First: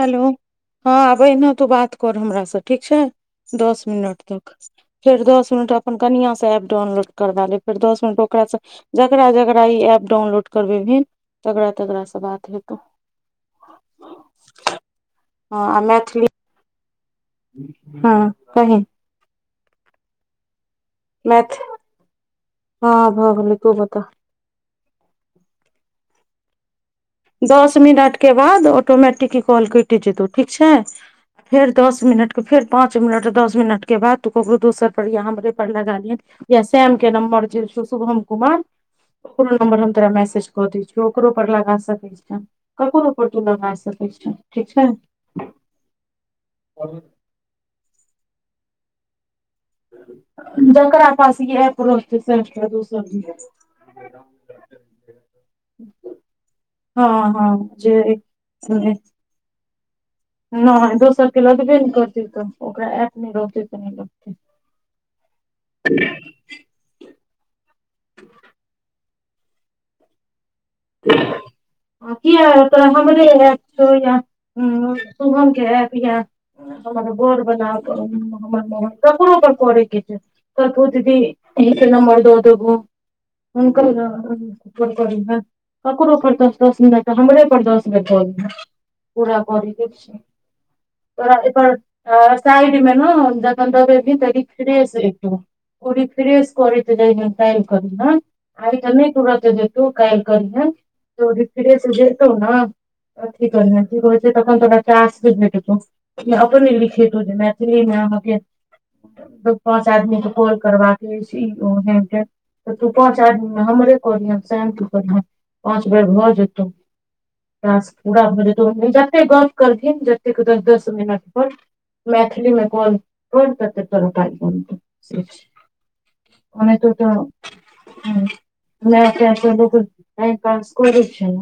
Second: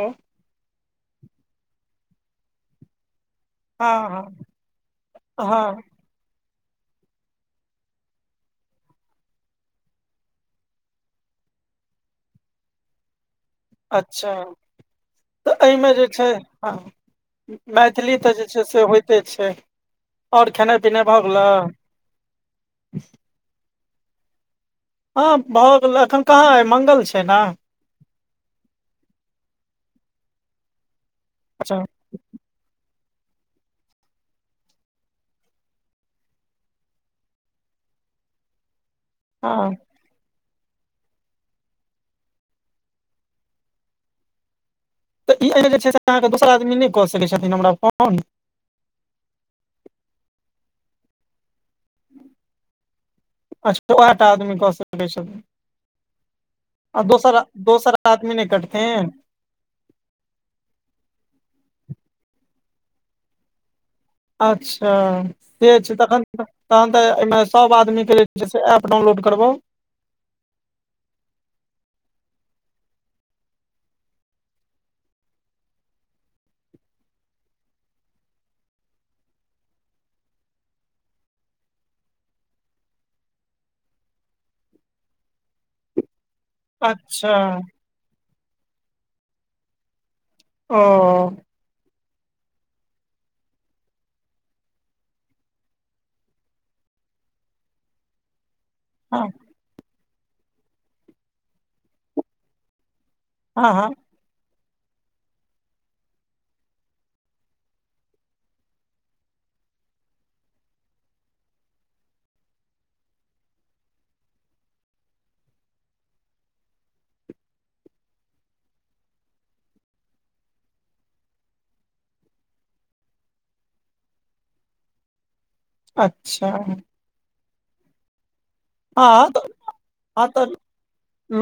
hello हँ आब एहिना तू बात कर हमरा सँ ठीक छै दस हँ मीनट तक फेर हँ दस मीनट हँ अपन कनिआँ सँ ऐप डाउनलोड करबा लेब फेर दस मिनट ओकरो सँ जकरा जकरा ई एप डाउनलोड करबेबहिन तकरा तकरा सँ बात हेतौ अच्छा तऽ हँ आ एहिमे जे मैथिली छै हँ मैथिली हँ तऽ जे छै कही से होइते छै ओर खेनाइ पिनाइ भऽ गेलौ मैथ हँ भऽ गेलै तु बता हँ भऽ गेल अखन कहाँ अय मंगल छी दस मिनट के बाद ऑटोमेटिकी ई कॉल कइट जेतौ ठीक छै फेर अच्छा दस मिनटके फेर पाँच मिनट दस मिनटके बाद तू ककरो दोसरपर या हमरेपर लगा लिहन या शेम के नम्बर जे छै शुभम कुमार ओकरो हँ नम्बर हम तोरा मैसेज कऽ दै छिय ओकरो पर लगा स ककरो पर तू लगा सकै छऽ ठीक छै तऽ ई एहि जे छै से अहाँके दोसर आदमी नहि कऽ सकैत छथिन हमरा फोन जकरा पास गृहस्त प्रोफोसर अच्छा ओएह टा आदमी कऽ सकैत छथिन [unintelligible] आ हँ दोसर हँ दोसर जे आदमी नहि सुनय करथिन नहि दोसर के लगबे नै करतै [unintelligible] ओकरा ऐप नहि रहतै तऽ नै लगतै अच्छा से छै तखन तहन तऽ एय मऽ सब आदमी के जे छै ऐप डाउनलोड करबाउ [inaudible] किया [unintelligible] हमरे एप छौ या शुभम के एप यऽ हमर [unintelligible] ओकरो पर करै कऽ छै [unintelligible] अही कऽ नम्बर द देबो हुनकर नऽ [unintelligible] ककरो पर दस दस मिनट अच्छा हमरे पर दस मिनट कऽ लिहऽ पूरा करै कऽ छै ओ तोड़ा एतअ आ साइड मे न जखन दऽ देबही त रीफ्रेेश एतो ओ रीफ्रेश करैत रहियऽ काल्हि करियअ आइ तऽ नहि हँ तुरत देतौ काल्हि करिहे तो रिफ्रेश जेतौ नऽ अथि हँ करियह हँ की कहै से तन तो पचासे भेटतौ ई अपने लिखितौ जे मैथिलीमे अहाँकेँ दू पाँच आदमी के कॉल करबाका अछि ई अहीकेँ तऽ तू पाँच आदमीमे हमरे करिह सेह तू कह पाँच बेर भऽ जेतौ टास्क पूरा भऽ जेतौ जतेक गप करबीन जतेक दस दस मिनट पर मैथिलीमे कोन कोन क त‌तेकतोरा पै अच्छा ओने त [unintelligible] ह तऽ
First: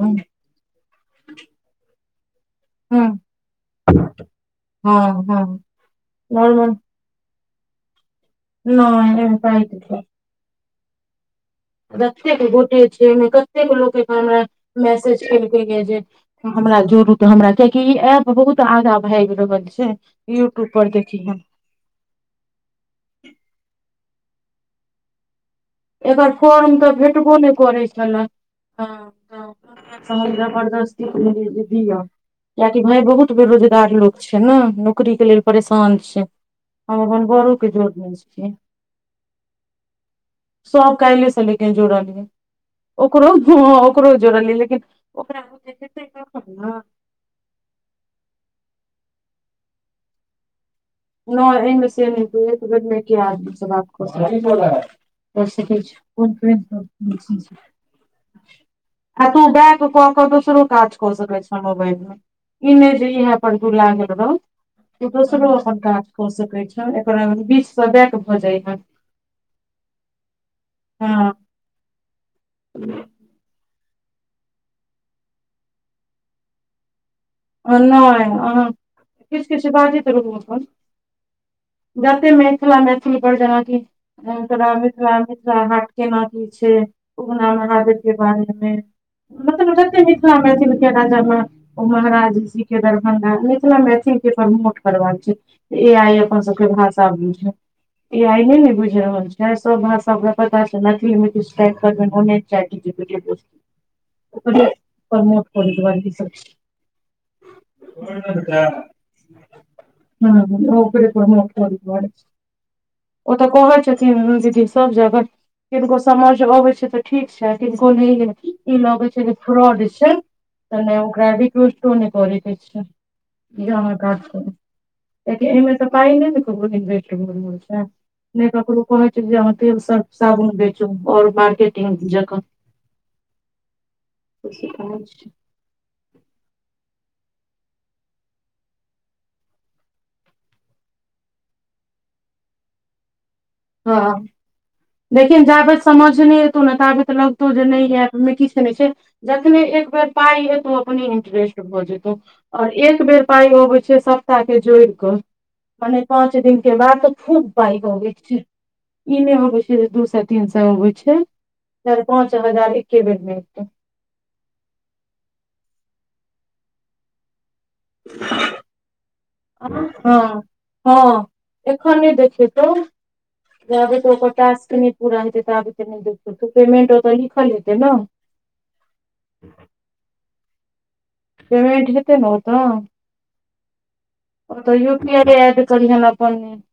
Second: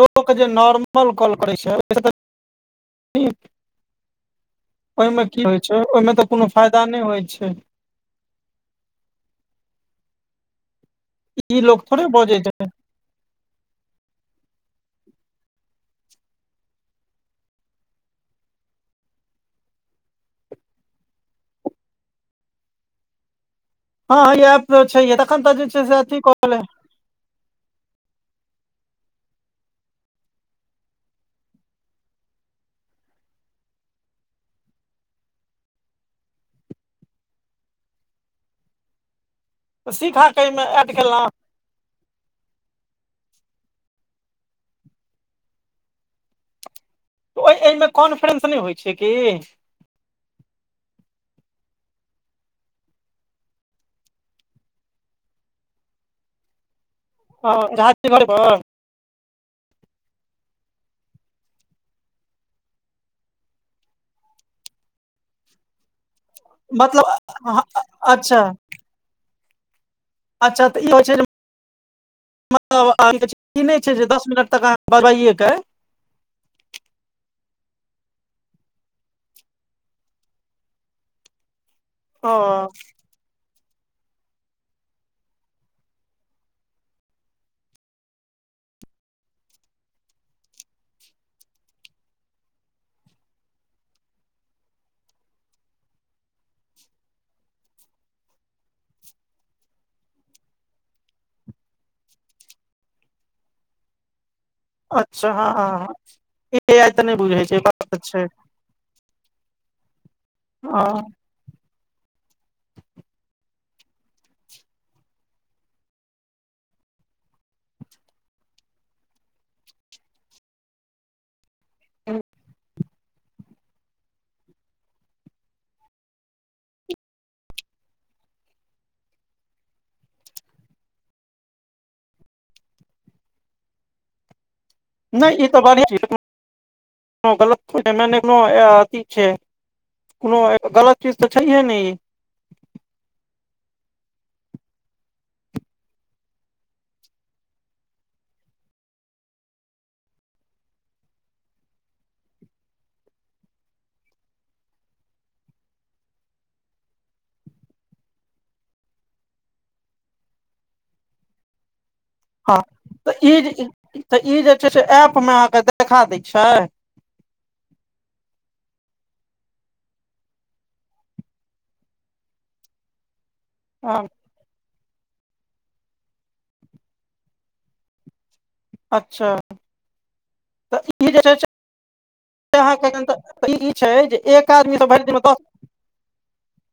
लोक जे नॉर्मल कॉल करे छै ओहिसँ तऽ हँ नीक हँ ओहिमे हँ की होइ छै ओहिमे तऽ कोनो नॉर्मल फायदा नहि होइ छै नहि ए प छिये ई लोक थोड़े बजै जतेक गोटे छै ओहिमे कतेक लोकके हमरा मैसेज एलकै य जे हमरा जोड़ू त हमरा कियाकि ई ऐप बहुत आगा भाइग रहल छै यूट्यूब पर देखी ह हँ इह एप त छै देखन तऽ छै से अथी एकर कहले फॉर्म तऽ भेटबो नहि करै छले ह तहन बदस्ती दी य कियाकि भाय बहुत बेरोजगार लोक छै ने नौकरी के लेल परेशान छै हम अपन बरो के जोड़ने छीयै तऽ सीखा कहै सो कइे सल जोड़लै ओकरो ओकरो जोड़लियै लेकिन ओकरो [unintelligible] ओहि एहिमे कॉन्फ्रेंस नहि होइ छै कि ने एहिमे से नय एक बेर में एके आदमी सब कह सके छी झा घर पर [unintelligible] आ तू बैग कऽ कऽ तऽ दोसरो काज कऽ सकै छै मोबाइल में ई नहिं जे इह पर तू लागल रह तू दोसरो‌अपन‌काज क हो सकै छै एकरा मतलब बीच सऽ बैक भऽ अच्छा जाइ हे अच्छा तऽ ई होई छै मतलब ई नहि छै जे दस मिनट तक अहाँ बढ़ाए कऽ ओ नहि अहा किछ किछ बाजैत रहू अपन जते ओ मिथिला मैथिली पर जेनाकी तोरा मिथिला मिथिला हाट केना की छै उगना महादेव के बारे में मतलब जतेक मिथिला मैथिल राजा म ओ महाराज जी के दरभंगा मिथिला मैथिल के प्रमोट करवा छै ए आइ अपन सब के भाषा‌‌ बूझे ए आइ नै ने बुझि रहल छै सब भाषा ओकरा पता छै मैथिली मे किछ टाइप करने चैट जीपीटी पु अच्छा हँ प्रमोट करै हँ दुआरे ए आइ तऽ नहि बुझै छै बात तऽ छै [unintelligible] हँ ओकरे प्रमोट करै दुआरे [unintelligible] ओ तऽ कहै छथिन दीदी सब जगह किनको समझ अबै छै तऽ ठीक छै किनको ई लगैत छै जे फ्रॉड छै ओ ने ओकरा को करके छै जे आहा काज करु कियाकि तएहिमे तऽ पाई नहि ने इेट [unintelligible] नहि ककरो कहै छै जे अहाँ तेल सर्फ साबुन बेचु और मार्केटिंग जकै ससी कह [unintelligible] नहि ई गलत छै एमैने [unintelligible] कोनो गलत चीज तऽ छैहे नहि ई हाँ लेकिन जाबैत समझ नहि एतौ न ताबे लगतौ जे नहि आहि मे किछु नहि छै जखने एक बेर पाइ एतौ अपने इंटरेस्ट भऽ जेतौ और एक बेर पाई अबैत छै सबता के जोड़ि कऽ मने पाँच दिन के बाद तऽ खूब बाइक [unintelligible] हो गेल छै ई ने होबे छै जे दू सए तीन सए होबे छै चार पांच हँ हजार एक तऽ बेर मे एतै ई तऽ ई जे छै से ऐप मे अहाँ के देखा दै छैय हाँ [unintelligible] हाँ हाँ एखन देखेतौ जाबेत ओकर टास्क नहि पूरा हतै ताबेत नहि देखत त पेमेंट ओतऽ लिखल हेतै न अच्छा तऽ इ ई जे छै पेमेंट हेतै ने से अहाँ ओतऽ के ई छै जे एक आदमी सँ भरि दिन मे दस हम [unintelligible]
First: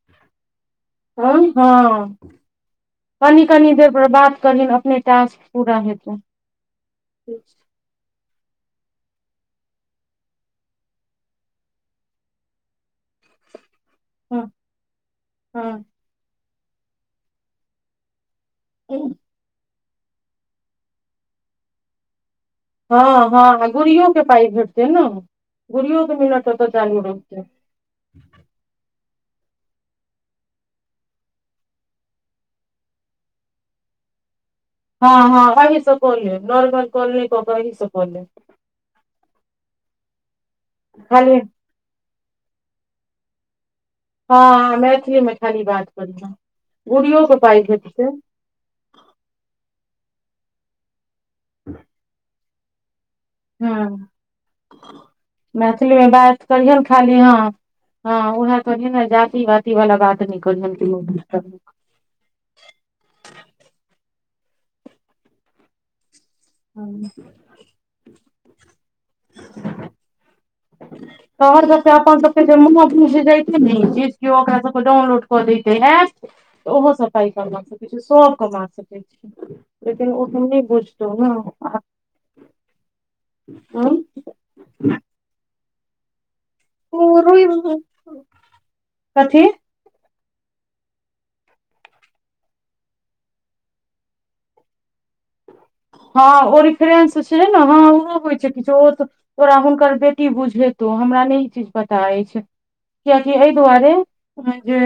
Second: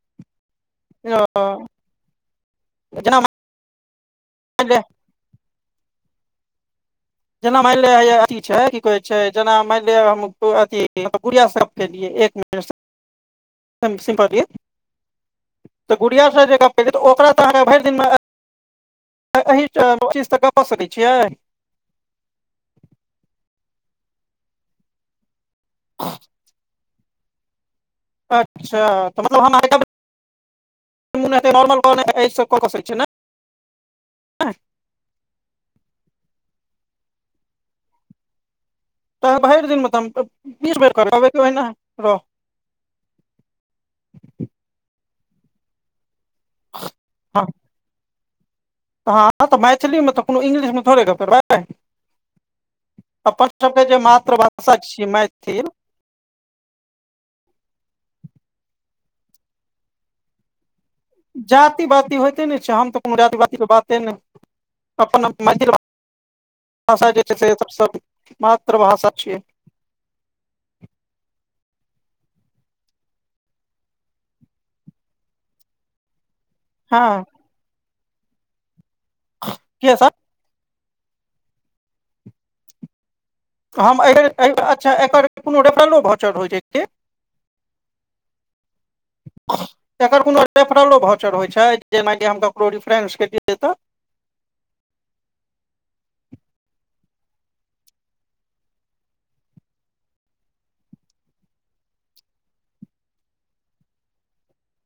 आ जेना हाँ कनी कनी देर पर बात मानि करहीन ले अपने टास्क पुरा हेतै जेना मानि ले हैया अथि छै की कहै छै जेना मानि लिअ हम अथि गुड़िया सब केलियै एक मिनट स [unintelligible] [unintelligible] हाँ तऽ गुड़ियां ओकरा तऽ अहाँ भरि दिन हँ [unintelligible] चीस तऽ गप कऽ सकैय छियै हाँ हाँ गुड़ियो के पाई भेटतै न गुड़ियो के मिनट ओतऽ जालू रहतै अच्छा तऽ मतलब हम आ नॉर्मल काॅल ऐसे कऽ सकै छी ए ना हाँ हाँ अही स क लेब नार्मल काॅल नै कक यही स कलेब तऽ भैर दिन मे तऽ हम बीस बेर करबै खाली केहि रह हाँ मैथिली मे खाली बात करेगें गूड़ियो के पाई भेटतै हाँ तऽ मैथिली मे तऽ कोनो इंग्लिश मे थोड़े गप्प करबै अपन सबके जे हँ मातृभाषा छी मैथिल बात मैथिली करिहे ने खाली हाँ [unintelligible] हँ उह तो ने जाति वाति वाला बात नहि करहैन कियो नै जाति बाति होइते ने छै हम तऽ कोनो जाति बाती के बाते नै अपन मैथिल भाषा जे छै से सबसँ मातृ भाषा छियै ह [unintelligible] तोहर सब के अपन सबके जे मा बुझ जैतै ने ईलाज कियो ओकरा सबके डाउनलोड कऽ देैते ऐप तऽ ओहो हँ सपाइ कमा सकैत छै सब कमा सकै छै किया लेकिन सर से नहीं बुझतौ नऽ हम ए अच्छा एकर कोनो रेफरलो भौचर होई छै की प रुइ कथी एकर कोनो रेफरलो भौचर होइ छै जेनाकि हम ककरो रिफरेंस के लियै तऽ हँ ओ रिफरेंस छै न हँ ओहो होइ छै किछो ओ तोरा हुनकर बेटी बुझेतौ हमरा नहि ई चीज पता अछि क्या की ऐ दुआरे जे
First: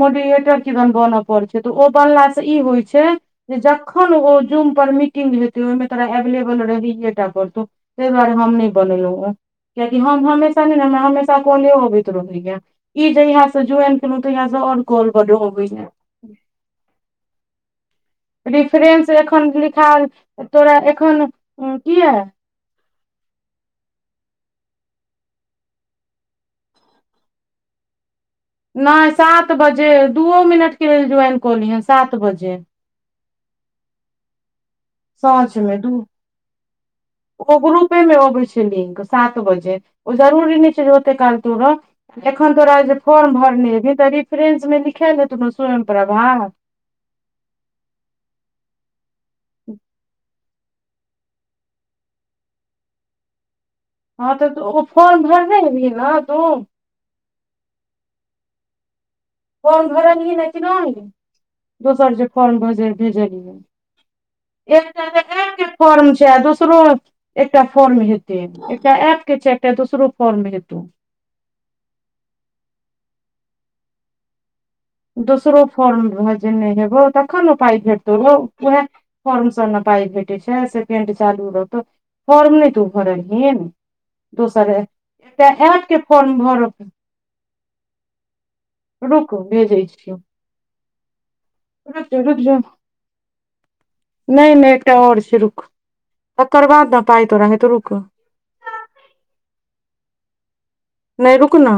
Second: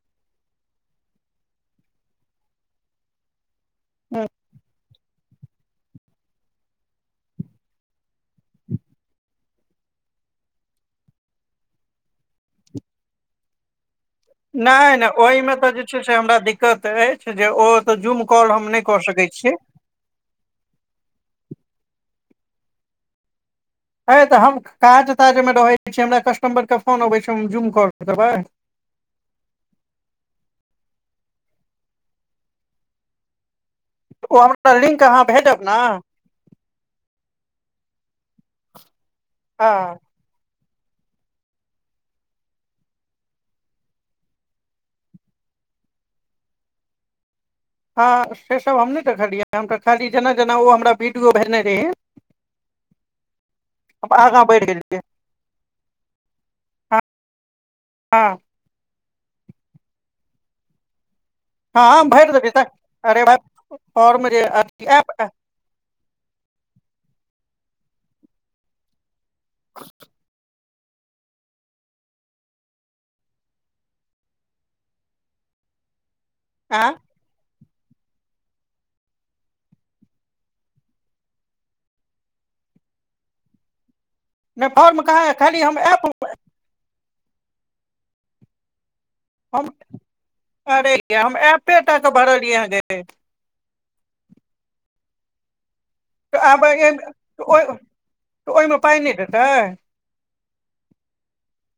मोडीेएटर किदैन बनऽ पड़ छै तऽ ओ बनलास ई होइ छै जे जखन ओ जूम पर मि हेतै ओहिमे तोरा एवेलेबल रहैएटा पतौ तहि दुआरे हम नहि बनेलहुं ओ कियाकि हम हमेशा ने ने हमरा हमेशा कौले अवैत रहैय‌ इ जहिया से जू ए चलो तऽ यह तऔर नहि नहि कौल बड़ो ओहिमे होबै तऽ जे ने छै से हमरा दिक्कत अछि जे ओ तऽ जुम रेफ्रेंस एखन लिखल‌तोरा एखन किहे ह तऽ हम काज ताजमे रहै छीये हमरा कस्टमर के फोन अबै छै हम जूम कर देबै नहि सात बजे दूओ मिनटके लेल ज्वाइन कऽली हेँ सात बजे ओ हमरा लिंक अहाँ साँझ भेजब ने मे दू ओ ग्रुपे मे अबै छै लिंक सात बजे हँ ओ जरूरी नहि छै जे ओते काल तु रह एखन तोरा जे फॉर्म भरनेबही तऽ रिफ्रेंस मे लिखायल देतौ स्वयं प्रभा हँ से सब हम नहि देखलियै हम तऽ खाली जेना जेना ओ हमरा वीडियो भेजने रही हँ त आगाँ बढ़ि तू ऽ ओ गेलियै फॉर्म भरने र ने तू हँ कोन भरलहीन नव है कि नय हँ हँ दोसर जे भरि देबै फोर्म तऽ भ अरे भाय भेजलियै फॉर्म जे अथी एप [unintelligible] फॉर्म छै आ दोसरो एकटा फॉर्म हेते एकटा एप के छै एकटा दोसरो फॉर्म हेत दोसरो फॉर्म रह जे नहि आँ हब त कोन उपाय भेटतौ र वह फॉर्म स पाय भेटे छै सेंकेड चालू रहतौ फॉर्म नहि तू भरलहिन नहि दोसर फॉर्म कहाँ एकटा खाली हम एप के ऐप फॉर्म भर रुकु हम अरे य हम ऐपे टा रुक के जो रुक जो भरलियै ह ग नहि नहि एकटा और छै रुख तकर बाद ने पाइ तोरा हेत आब रुख तऽ ओहिमे पाइ नहि देेतै नहि रुकना